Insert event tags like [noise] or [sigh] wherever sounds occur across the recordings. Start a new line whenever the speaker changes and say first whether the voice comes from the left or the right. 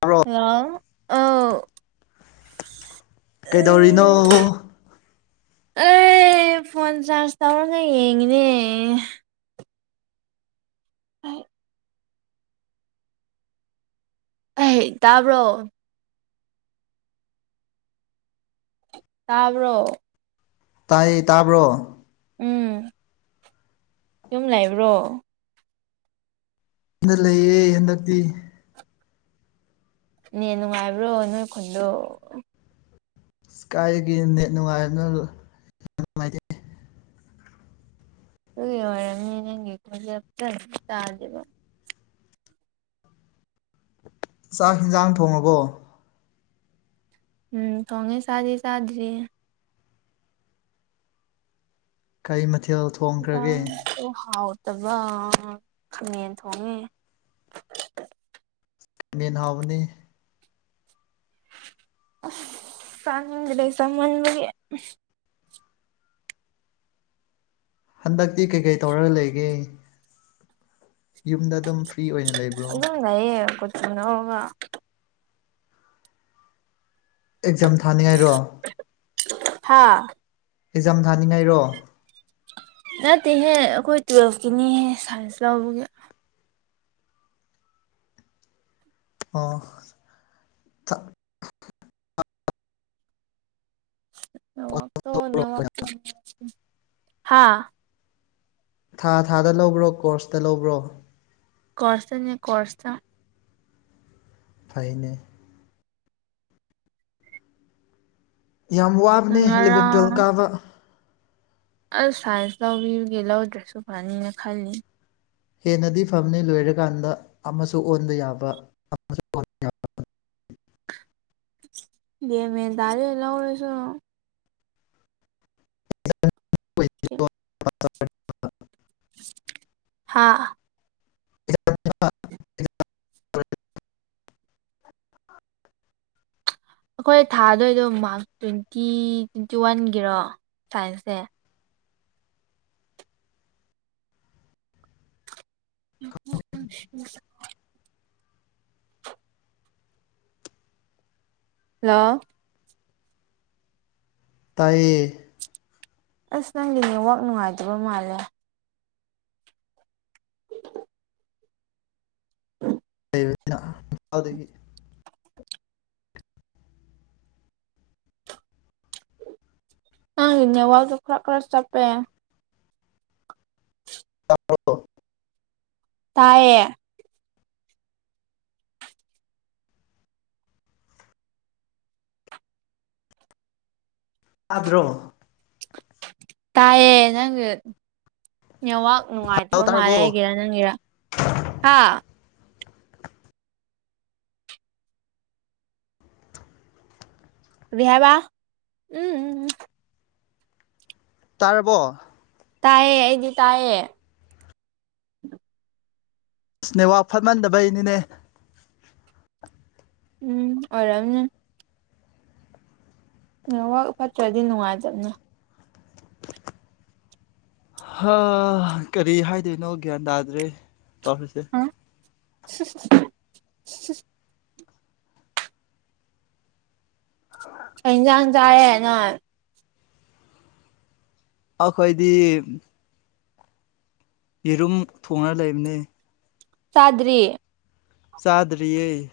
left: ꯇꯥꯕ꯭ꯔꯣ
right: ꯌꯥ ꯑ [unintelligible]
left: ꯀꯩꯗꯧꯔꯤꯅꯣ
right: ꯑꯩ ꯐꯣꯟ ꯆꯥꯔꯖ ꯇꯧꯔꯒ ꯌꯦꯡꯉꯤꯅꯦ ꯑ [unintelligible] ꯑ ꯍꯦꯛ ꯇꯥꯕ꯭ꯔꯣ ꯇꯕ꯭ꯔꯣ
left: ꯇꯥꯏ ꯇꯥꯕ꯭ꯔꯣ
right: ꯎꯝ ꯌꯨꯝ ꯂꯩꯕ꯭ꯔꯣ
left: ꯌꯨꯝꯗ ꯂꯩꯌꯦ ꯍꯟꯗꯛꯇꯤ
right: ꯅ‌ꯦꯠ ꯅꯨꯡꯉꯥꯏꯕ꯭ꯔꯣ ꯅꯣꯏ ꯈꯨꯟꯗꯣ
left: ꯏꯁꯀꯥꯏꯗꯒꯤ ꯅꯦꯠ ꯅꯨꯡꯉꯥꯏꯕꯅꫭꯗ ꯅꯨꯡꯉꯥꯏꯇꯦ
right: ꯒꯤꯔꯦ ꯈꯖ [unintelligible] ꯇꯥꯖꯕ
left: ꯆꯥꯛ ꯍꯦꯟꯁꯥꯡ ꯊꯣꯡꯉꯕꯣ
right: ꯎꯝ ꯇꯣꯡꯉꯦ ꯁꯥꯗꯝ ꯁꯥꯗ꯭ꯔꯤ
left: ꯀꯩ ꯃꯊꯦꯜ ꯊꯣꯡꯈ꯭ꯔꯒꯦ
right: ꯑꯣ ꯍꯥꯎ [unintelligible] [unintelligible] ꯈꯥꯃꯦꯜ ꯊꯣꯡꯉꯦ
left: ꯃꯦꯟꯍꯥꯎꯕꯅꯤ
right: ꯑꯁ [unintelligible]
left: ꯍꯟꯗꯛꯇꯤ ꯀꯩꯀꯩ ꯇꯧꯔꯒ ꯂꯩꯒꯦ ꯌꯨꯝꯗ ꯑꯗꯨꯝ ꯐ꯭ꯔꯤ ꯑꯣꯏꯅ ꯂꯩꯕ꯭ꯔꯣ
right: ꯎ ꯅ ꯀꯁꯨꯅ ꯍꯧ
left: ꯑꯦꯛꯖꯥꯝ ꯊꯥꯅꯤꯡꯉꯥꯏꯔꯣ
right: ꯍꯥꯥ
left: ꯍꯖꯥꯝ ꯊꯥꯅꯤꯡꯉꯥꯏꯔꯣ
right: ꯅꯠꯇꯦꯍꯦ ꯑꯩꯈꯣꯏ ꯇꯨꯋꯜꯐꯀꯤꯅꯤꯍꯦ ꯁꯥꯏꯟꯁ ꯂꯧꯕꯒꯤ
left: ꯑꯣ
right: ꯅ ꯅ ꯍꯥ [unintelligible]
left: ꯊꯥ ꯊꯥꯗ ꯂꯧꯕ꯭ꯔꯣ ꯀꯣꯔꯁꯇ ꯂꯧꯕ꯭ꯔꯣ
right: ꯀꯣꯔꯁꯇꯅꯤ ꯀꯣꯔꯁꯇ
left: ꯐꯥꯏꯅꯦ ꯌꯥꯝ ꯋꯥꯕꯅꯦ ꯏꯂꯚꯦꯟ ꯇꯨꯋꯦꯜꯕ
right: ꯉꯔꯥꯡ
left: ꯀꯥꯕ
right: ꯑꯁ ꯁꯥꯏꯟꯁ ꯇꯧꯕꯤꯒꯤ ꯂꯧꯗ꯭ꯔꯁꯨ ꯐꯅꯤꯅ ꯈꯜꯂꯤ
left: ꯍꯦꯟꯅꯗꯤ ꯐꯝꯅꯤ ꯂꯣꯏꯔꯀꯥꯟꯗ ꯑꯃꯁꯨ ꯑꯣꯟꯕ ꯌꯥꯕ [unintelligible]
right: ꯏꯃꯦ ꯇꯔ ꯂꯧꯔꯁꯨ ꯎ [unintelligible]
left: [unintelligible]
right: ꯍꯥꯥ
left: [inaudible]
right: ꯑꯩꯈꯣꯏ ꯊꯥꯗꯣꯏꯗꯣ ꯃꯥꯔꯛꯁ ꯇ꯭ꯋꯦꯟꯇꯤ ꯇ꯭ꯋꯦꯟꯇꯤ ꯋꯥꯟꯒꯤꯔꯣ ꯁꯥꯏꯟꯁꯁꯦ ꯑ ꯎ [unintelligible] ꯂꯣ
left: ꯇꯌꯦ
right: ꯑꯁ ꯅꯪꯒꯤ ꯅꯋꯥꯛ ꯅꯨꯡꯉꯥꯏꯇꯕ ꯃꯥꯜꯂꯦ ꯑꯣ
left: ꯗꯒꯤ [unintelligible]
right: ꯍꯪꯅꯦ ꯋꯥꯗ ꯈꯔ ꯈꯔꯁ ꯆꯄꯦ
left: ꯑꯂꯣ
right: ꯇꯌꯦ
left: ꯑꯥꯗ꯭ꯔꯣ
right: ꯇꯥꯏꯦ ꯅꯪ ꯅꯋꯥꯛ
left: ꯍꯜꯂꯣ
right: ꯅꯨꯡꯉꯥꯏꯇꯕ
left: ꯇꯥꯔꯕꯣ
right: ꯃꯥꯜꯂꯦ ꯑꯩꯒꯤꯔꯥ ꯅꯪꯒꯤꯔꯥ ꯍꯥ ꯍꯕ ꯎꯝ ꯎꯝ
left: ꯇꯥꯔꯕꯣ
right: ꯇꯥꯌꯦ ꯑꯩꯗꯤ ꯇꯥꯌꯦ
left: ꯅꯦꯋꯥ ꯐꯠꯃꯟꯗꯕꯩꯅꯤꯅꯦ
right: ꯎꯝ ꯑꯣꯏꯔꯝꯅꯤ ꯐꯠꯇ꯭ꯔꯗꯤ ꯅꯨꯡꯉꯥꯏꯇꯕꯅꯦ
left: ꯍꯥ ꯀꯔꯤ ꯍꯥꯏꯗꯣꯏꯅꯣ ꯒ꯭ꯌꯥꯟ ꯇꯥꯗ꯭ꯔꯦ ꯇꯥꯄꯤꯁꯦ
right: [unintelligible] ꯏ ꯏꯟꯖꯥꯡ ꯆꯑꯅ
left: ꯑꯩꯈꯣꯏꯗꯤ ꯌꯦꯔꯨꯝ ꯊꯣꯡꯅ ꯂꯩꯕꯅꯦ
right: ꯆꯗ꯭ꯔꯤ
left: ꯆꯥꯗꯔꯤꯔꯤꯩ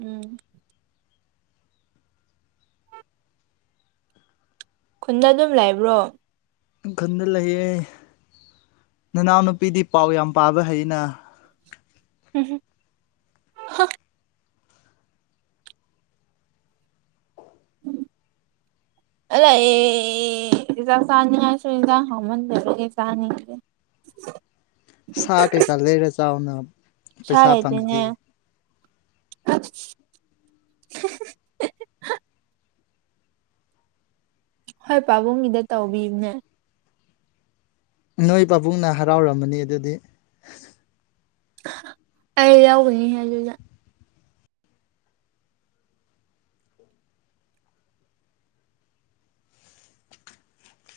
right: ꯎꯝ ꯈꯨꯟꯗ ꯑꯗꯨꯝ ꯂꯩꯕ꯭ꯔꯣ
left: ꯈꯟꯗ ꯂꯩꯌꯦ ꯅꯅꯥꯎ ꯅꯨꯄꯤꯗꯤ ꯄꯥꯎ ꯌꯥꯝ ꯄꯥꯕ ꯍꯩꯅ
right: ꯎꯝꯝ
left: [unintelligible]
right: ꯑ ꯑꯦꯖꯥꯅꯤꯁꯨꯖ ꯍꯃꯟ ꯆꯅꯤ
left: ꯁꯥ ꯀꯩꯀꯥ ꯂꯩꯔꯦ ꯆꯥꯎꯅ ꯄꯩꯁꯥ
right: ꯁꯔꯦꯗꯤꯅꯦ
left: ꯐꯪꯉꯗꯤ
right: ꯑ ꯍꯣꯏ ꯄꯥꯕꯨꯡꯒꯤꯗ ꯇꯧꯕꯤꯅꯦ
left: ꯅꯣꯏ ꯄꯥꯕꯨꯡꯅ ꯍꯔꯥꯎꯔꯝꯕꯅꯤ ꯑꯗꯨꯗꯤ
right: ꯑꯩ ꯌꯥꯎꯒꯅꯤ ꯑꯗꯨꯗ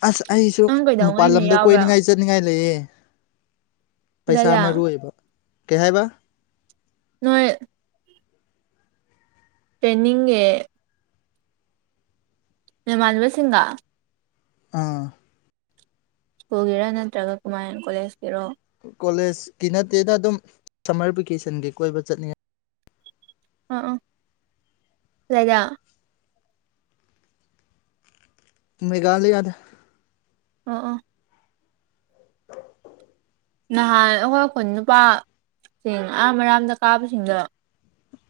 left: ꯑꯁ ꯑꯩꯁꯨ
right: ꯅꯪ
left: ꯃꯄꯥꯟ
right: ꯀꯩꯗꯧꯉꯩꯅ
left: ꯂꯝꯗ
right: ꯌꯥꯎꯕ꯭ꯔꯥ
left: ꯀꯣꯏꯅꯤꯡꯉꯥꯏ ꯆꯠꯅꯤꯡꯉꯥꯏ ꯂꯩꯌꯦ ꯄꯩꯁꯥ
right: ꯀꯗꯥꯏꯗ
left: ꯃꯔꯨ ꯑꯣꯏꯕ ꯀꯩ ꯍꯥꯏꯕ
right: ꯅꯥꯏ ꯄꯅꯤꯡꯉꯦ ꯔꯃꯜꯕ ꯁꯤꯡ
left: ꯑꯥ
right: ꯁ꯭ꯀꯨꯜꯒꯤꯔꯥ ꯅꯠꯇ꯭ꯔꯒ ꯀꯨꯃꯥꯟ ꯀꯣꯂꯦꯖꯀꯤꯔꯣ
left: ꯀꯣꯂꯦꯖꯀꯤ ꯅꯠꯇꯦꯅ ꯑꯗꯨꯝ ꯁꯝꯃꯔ ꯚꯦꯀꯦꯁꯟꯒꯤ ꯀꯣꯏꯕ ꯆꯠꯅꯤꯡꯉꯦ
right: ꯑꯥ ꯑ ꯂꯩꯗꯥ
left: ꯃꯦꯘꯂꯌꯥꯗ
right: ꯑ ꯑ ꯅꯍꯥꯟ ꯑꯩꯈꯣꯏ ꯑꯩꯈꯣꯏ ꯅꯨꯄꯥꯁꯤꯡ ꯑꯔꯥꯝ ꯑꯔꯥꯝꯗ ꯀꯥꯕꯁꯤꯡꯗꯣ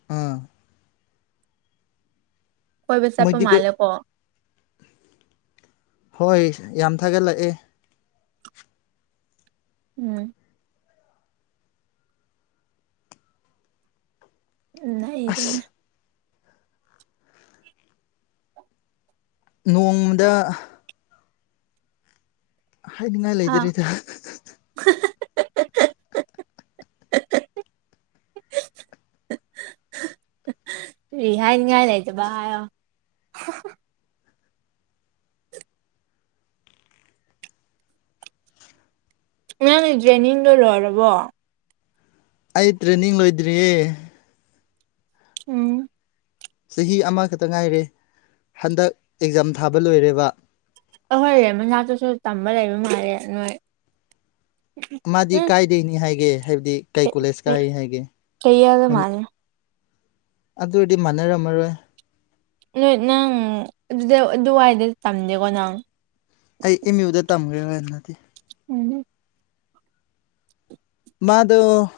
left: ꯎꯝ
right: ꯍꯣꯏꯕ ꯆꯥꯄꯣ
left: ꯃꯣꯏꯗꯤ ꯀꯣꯏ
right: ꯃꯥꯜꯦꯀꯣ
left: ꯍꯣꯏ ꯌꯥꯝ ꯊꯥꯒꯠꯂꯛꯑꯦ
right: ꯎꯝ ꯎꯝ
left: ꯑꯁ
right: ꯏꯗꯦꯅꯦ
left: ꯅꯣꯡꯃꯗ ꯍꯥꯏꯅꯤꯡꯉꯥꯏ
right: ꯍꯥ
left: ꯂꯩꯖꯔꯤꯦꯗ [unintelligible]
right: ꯔꯤꯍꯥꯏ ꯅꯤꯡꯅꯤꯉꯥꯏ ꯂꯩꯇꯕꯣ ꯅꯪꯅ ꯗ꯭ꯔꯦꯅꯤꯡꯗꯣ ꯂꯣꯏꯔꯕꯣ
left: ꯑꯩ ꯇ꯭ꯔꯦꯅꯤꯡ ꯂꯣꯏꯗ꯭ꯔꯤꯌꯦ
right: ꯎꯝ
left: ꯆꯍꯤ ꯑꯃꯈꯛꯇ ꯉꯥꯏꯔꯦ ꯍꯟꯗꯛ ꯑꯦꯛꯖꯥꯝ ꯊꯥꯕ ꯂꯣꯏꯔꯦꯕ
right: ꯑꯍꯣꯏꯔꯦ ꯃꯅꯥꯛꯇꯨꯁꯨ ꯇꯝꯕ ꯂꯩꯕ ꯃꯥꯜꯂꯦ ꯅꯣꯏ
left: ꯃꯥꯗꯤ
right: ꯎꯝ
left: ꯀꯥꯏꯗꯣꯏꯅꯤ ꯍꯥꯏꯒꯦ ꯍꯥꯏꯕꯗꯤ ꯀꯩ ꯀꯣꯂꯦꯖ ꯀꯥꯏ ꯍꯥꯏꯒꯦ
right: ꯆꯩꯌꯦꯜꯗ ꯃꯥꯜꯂꯦ
left: ꯑꯗꯨ ꯑꯣꯏꯔꯗꯤ ꯃꯥꯟꯅꯔꯝꯃꯔꯣꯏ
right: ꯅꯣꯏ ꯅꯪ ꯑꯗꯨꯗ ꯑꯗꯨꯋꯥꯏꯗ ꯇꯝꯗꯦꯀꯣ ꯅꯪ
left: ꯑꯩ ꯏꯃꯤ ꯎꯗ ꯊꯝꯒꯦ ꯍꯥꯏꯅ
right: ꯎꯝ
left: ꯃꯥꯗ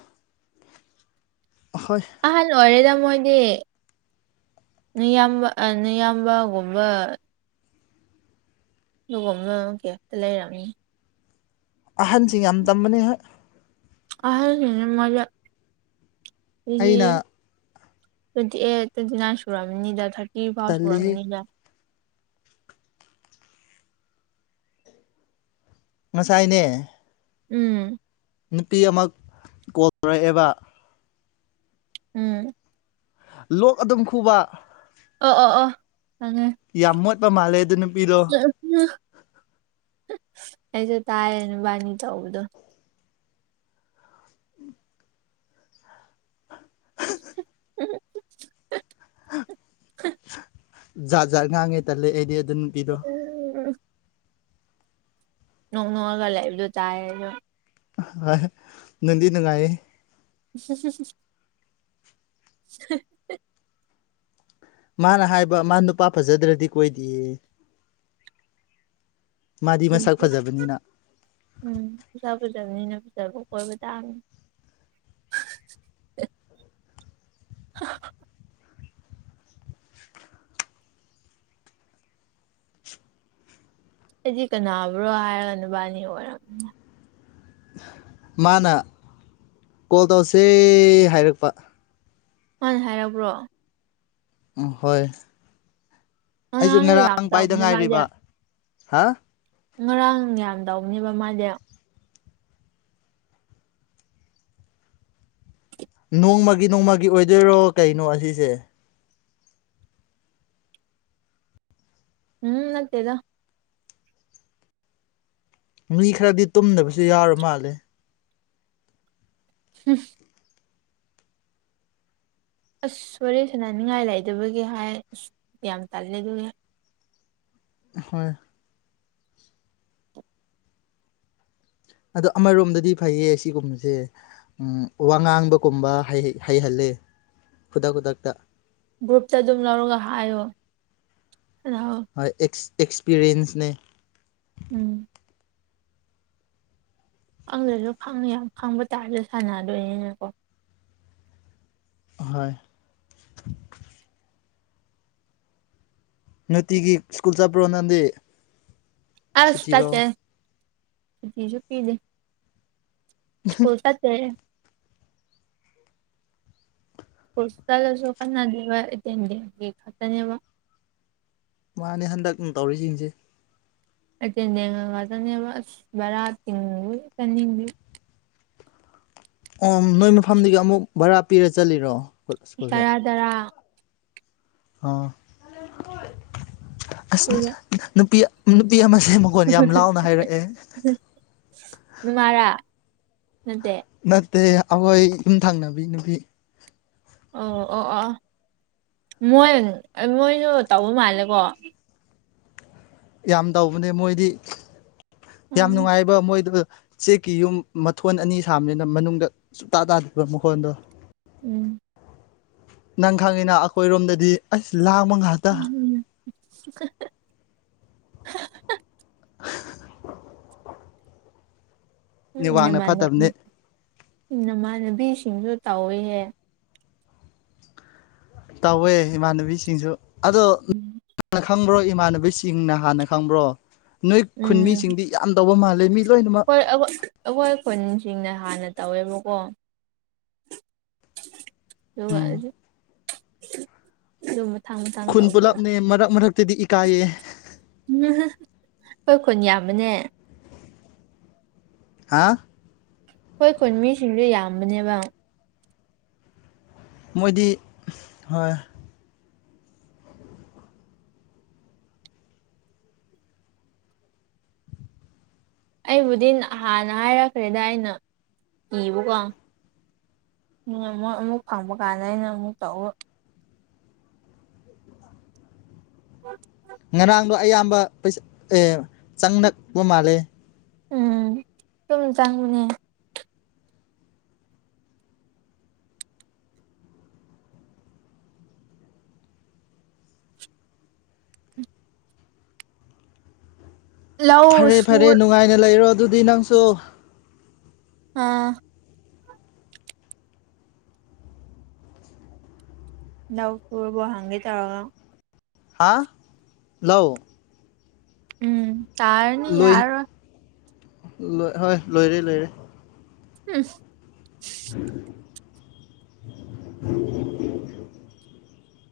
right: ꯑ ꯍꯜꯂꯣ ꯋꯥꯔꯤꯔꯦꯗ ꯃꯣꯏꯗꯤꯌꯥꯝꯕ ꯅꯌꯥꯝꯕꯒꯨꯝꯕ ꯑꯗꯨꯒ ꯑꯃꯅ ꯀꯦꯇ ꯂꯩꯔꯑꯝꯅꯤ
left: ꯑꯍꯟꯁꯤꯡ ꯌꯥꯝ ꯇꯝꯕꯅꯦ ꯍꯣꯏ
right: ꯍꯥꯏ ꯃꯖꯥ ꯍ
left: ꯑꯩꯅ
right: ꯇ꯭ꯋꯦꯟꯇꯤ ꯑꯦꯠ ꯇ꯭ꯋꯦꯟꯇꯤ ꯅꯥꯏꯟ ꯁꯨꯨꯔꯔꯕꯅꯤꯗ ꯊꯥꯔꯇꯤ ꯐꯥꯎ
left: ꯇꯜꯂꯤꯍꯦ
right: ꯁꯨꯔꯕꯅꯤꯗ
left: ꯉꯁꯥꯏꯅꯦ
right: ꯎꯝ
left: ꯅꯨꯄꯤ ꯑꯃ ꯀꯣꯔꯛꯑꯦꯕ
right: ꯎꯝ
left: ꯂꯣꯛ ꯑꯗꯨꯝ ꯈꯨꯕ
right: ꯑ ꯑꯣ ꯑ
left: ꯌꯥꯝꯃꯣꯠꯄ ꯃꯥꯂꯦ ꯑꯗꯨꯅ
right: ꯑꯩꯁꯨ ꯇꯥꯏꯅꯕꯥꯅꯤ ꯆꯧꯗꯣ ꯎꯝ
left: ꯖꯖꯔ ꯉꯥꯡꯉꯦ ꯇꯦꯗꯤ
right: ꯎꯝ ꯅꯣꯡ ꯅꯣꯡꯑꯒ ꯂꯩꯕꯗꯣ ꯇꯥꯏꯗ
left: ꯅꯗꯤ ꯅꯨꯡꯉꯥꯏꯦ
right: ꯎ [inaudible]
left: ꯃꯥꯅ ꯍꯥꯏꯕ ꯃꯥ ꯅꯨꯄꯥ ꯐꯖꯗ꯭ꯔꯗꯤ ꯀꯣꯏꯗꯌꯦ
right: ꯎꯝꯖꯕ꯭ꯔꯖꯅ ꯕꯨ ꯀ ꯇꯥ [inaudible] ꯑꯩꯗꯤ ꯀꯅꯥꯕ꯭ꯔꯣ ꯍꯥꯏꯔꯒ ꯅꯨꯕꯥꯅꯤ ꯑꯣꯏꯔꯕꯝꯅ
left: ꯃꯥꯅ ꯀꯣꯜ ꯇꯧꯔꯁꯦ ꯍꯥꯏꯔꯛꯄ
right: ꯍꯅ ꯍꯥꯏꯔꯕ꯭ꯔꯣ
left: ꯑ ꯍꯣꯏ ꯑꯩꯁꯨ
right: ꯉꯔꯥꯡꯗꯣ ꯌꯥꯝ
left: ꯉꯔꯥꯡ ꯄꯥꯏꯗ
right: ꯇꯧꯕꯅꯦ ꯃꯥꯗꯤ
left: ꯉꯥꯏꯔꯤꯕ ꯍꯥ
right: ꯉꯔꯥꯡ ꯌꯥꯝꯗꯧꯅꯦꯕ ꯃꯥꯗꯤ
left: ꯅꯣꯡꯃꯒꯤ ꯅꯣꯡꯃꯒꯤ ꯑꯣꯏꯗꯣꯏꯔꯣ ꯀꯩꯅꯣ ꯑꯁꯤꯁꯦ
right: ꯎꯝ ꯅꯠꯇꯦꯗ
left: ꯃꯤ ꯈꯔꯗꯤ ꯇꯨꯝꯗꯕꯁꯨ ꯌꯥꯎꯔ ꯃꯥꯜꯂꯦ
right: ꯍꯝ ꯑꯁ ꯁꯣꯔꯦ ꯁꯅꯥꯅꯤꯡꯉꯥꯏ ꯂꯩꯗꯕꯒꯤ ꯍꯥꯏ ꯑꯁ ꯌꯥꯝ ꯇꯥꯜꯂꯦ ꯑꯗꯨꯒꯒꯤ
left: ꯍꯣꯏ ꯑꯗꯣ ꯑꯃꯔꯣꯝꯗꯗꯤ ꯐꯩꯌꯦ ꯑꯁꯤꯒꯨꯝꯕꯁꯦ ꯎ ꯋꯥꯉꯥꯡꯕꯒꯨꯝꯕ ꯍꯩꯍꯜꯂꯦ ꯈꯨꯗꯥ ꯈꯨꯗꯥꯇ
right: ꯒ꯭ꯔꯨꯞꯇ ꯑꯗꯨꯝ ꯂꯧꯔꯒ ꯍꯥꯏꯌꯣ ꯁꯥꯟꯅꯧ
left: ꯍꯣꯏ ꯑꯦꯛꯁꯄꯤꯔꯤꯌꯦꯟꯁꯅꯦ
right: ꯎꯝ ꯑꯪꯗꯁꯨ ꯈꯪꯉꯦ ꯌꯥꯝ ꯈꯪꯕ ꯇꯥꯔꯁꯨ ꯁꯥꯟꯅꯗꯣꯏꯅꯤꯅꯀꯣ
left: ꯍꯣꯏ ꯅꯨꯡꯇꯤꯒꯤ ꯁ꯭ꯀꯨꯜ ꯆꯠꯄ꯭ꯔꯣ ꯅꯪꯗꯤ
right: ꯑꯁ
left: ꯁꯨꯇꯤꯔꯣ
right: ꯆꯠꯆꯦ ꯀꯤꯒꯨꯀꯤꯗꯦ ꯏꯁꯀꯨꯜ ꯆꯠꯇꯦꯍꯦ ꯄꯁ ꯆꯂꯁꯨꯣ ꯀꯥꯟꯅꯥ ꯗꯦꯕꯦꯟꯗꯤꯒ ꯈꯇꯅꯦꯕ
left: ꯃꯥꯅꯦ ꯍꯟꯗꯛ ꯇꯧꯔꯤꯁꯤꯡꯁꯦ
right: ꯑꯆꯉꯕ ꯕꯔ ꯇꯤꯡꯉ ꯀꯅꯤꯡꯗꯤ
left: ꯑꯣ ꯅꯣꯏ ꯃꯐꯝꯗꯒꯤ ꯑꯃꯨꯛ ꯚꯔꯥ ꯄꯤꯔ ꯆꯠꯂꯤꯔꯣ
right: ꯇꯔꯥ ꯇꯔꯥ
left: ꯑ ꯑꯁ
right: ꯑꯗꯨꯒ
left: ꯅꯨꯄꯤ ꯅꯨꯄꯤ ꯑꯃꯁꯦ ꯃꯒꯣꯟ ꯌꯥꯝ ꯂꯥꯎꯅ ꯍꯥꯏꯔꯛꯑꯦ
right: ꯅꯃꯥꯔꯥ ꯅꯠꯇꯦ
left: ꯅꯠꯇꯦ ꯑꯩꯈꯣꯏ ꯌꯨꯝꯊꯪꯅꯕꯤ ꯅꯨꯕꯤ
right: ꯑ ꯑꯣ ꯑꯣ ꯃꯣꯏ ꯃꯣꯏꯁꯨ ꯇꯧꯕ ꯃꯥꯜꯂꯦꯀꯣ
left: ꯌꯥꯝ ꯇꯧꯕꯅꯦ ꯃꯣꯏꯗꯤ ꯌꯥꯝ
right: ꯎꯝ
left: ꯅꯨꯡꯉꯥꯏꯕ ꯃꯣꯏꯗ ꯆꯦꯛꯀꯤ ꯌꯨꯝ ꯃꯊꯣꯟ ꯑꯅꯤ ꯁꯥꯕꯅꯤꯅ ꯃꯅꯨꯡꯗ ꯁꯨꯇꯥ ꯇꯥꯗꯕ ꯃꯈꯣꯟꯗꯣ
right: ꯎꯝ
left: ꯅꯪ ꯈꯪꯉꯤꯅ ꯑꯩꯈꯣꯏꯔꯣꯝꯗꯗꯤ ꯑꯁ ꯂꯥꯡꯃ ꯉꯥꯛꯇ
right: [inaudible] ꯎꯝ ꯏ
left: ꯅꯦꯠꯋꯥꯛꯅ
right: ꯅꯃꯥꯟꯅ
left: ꯐꯠꯇꯕꯅꯤ
right: ꯅꯃꯥꯟꯅꯕꯤꯁꯤꯡꯁꯨ ꯇꯧꯏꯤꯍꯦ
left: ꯇꯧꯋꯦ ꯏꯃꯥꯟꯅꯕꯤꯁꯤꯡꯁꯨ ꯑꯗꯣꯅ ꯈꯪꯕ꯭ꯔꯣ ꯏꯃꯥꯟꯅꯕꯁꯤꯡꯅ ꯍꯥꯟꯅ ꯈꯪꯕ꯭ꯔꯣ ꯅꯣꯏ
right: ꯎꯝ
left: ꯈꯨꯟꯃꯤꯁꯤꯡꯗꯤ ꯌꯥꯝ ꯇꯧꯕ ꯃꯥꯜꯂꯦ ꯃꯤ ꯂꯣꯏꯅꯃꯛ
right: ꯍꯣꯏ ꯑꯩꯈꯣꯏ ꯈꯨꯟꯁꯤꯡꯅ ꯍꯥꯟꯅ ꯇꯧꯋꯦꯕꯀꯣ
left: ꯎꯝ
right: [unintelligible] ꯊꯥꯡ ꯊꯥꯡ
left: ꯈꯨꯟ
right: ꯇꯧꯕꯦꯔ
left: ꯄꯨꯂꯞꯅꯦ ꯃꯔꯛ ꯃꯔꯛꯇꯗꯤ ꯏꯀꯥꯏꯌꯦ
right: ꯎꯝ ꯍꯣꯏ ꯀꯣ ꯌꯥꯝꯕꯅꯦ
left: ꯍꯥ
right: ꯑꯩꯈꯣꯏ ꯈꯨꯟ ꯃꯤꯁꯤꯡꯁ ꯌꯥꯝꯕꯅꯦꯕ
left: ꯃꯣꯏꯗꯤ ꯍꯣꯏ
right: ꯑꯩꯕꯨꯗꯤ ꯍꯥꯟꯅ ꯍꯥꯏꯔꯛꯈ꯭ꯔꯦꯗ ꯑꯩꯅ ꯏꯤꯕꯀꯣ ꯑꯃꯨꯛ ꯑꯃꯨꯛ ꯐꯪꯕ ꯀꯥꯟꯗ ꯑꯩꯅ ꯑꯃꯨꯛ ꯇꯧꯎ [inaudible]
left: ꯉꯔꯥꯡꯗꯣ ꯑꯌꯥꯝꯕ ꯄꯩꯁ ꯑꯦ ꯆꯪꯛꯄ ꯃꯥꯜꯂꯦ
right: ꯎꯝ ꯁꯨꯝ ꯆꯪꯕꯅꯦ ꯂꯧ
left: ꯐꯔꯦ ꯐꯔꯦ
right: ꯁꯨꯔ
left: ꯅꯨꯡꯉꯥꯏꯅ ꯂꯩꯔꯣ ꯑꯗꯨꯗꯤ ꯅꯪꯁꯨ
right: ꯑꯥ ꯅꯕꯄꯨꯔ ꯍꯒꯤ ꯇꯥꯥꯎꯒ
left: ꯍꯥ ꯂꯣ
right: ꯎꯝ ꯇꯔꯅꯤ ꯌꯥꯔꯣ
left: ꯣꯏ ꯍꯣꯏ ꯂꯣꯏꯔꯦ ꯂꯣꯏꯔꯦ
right: ꯎꯝ
left: [inaudible]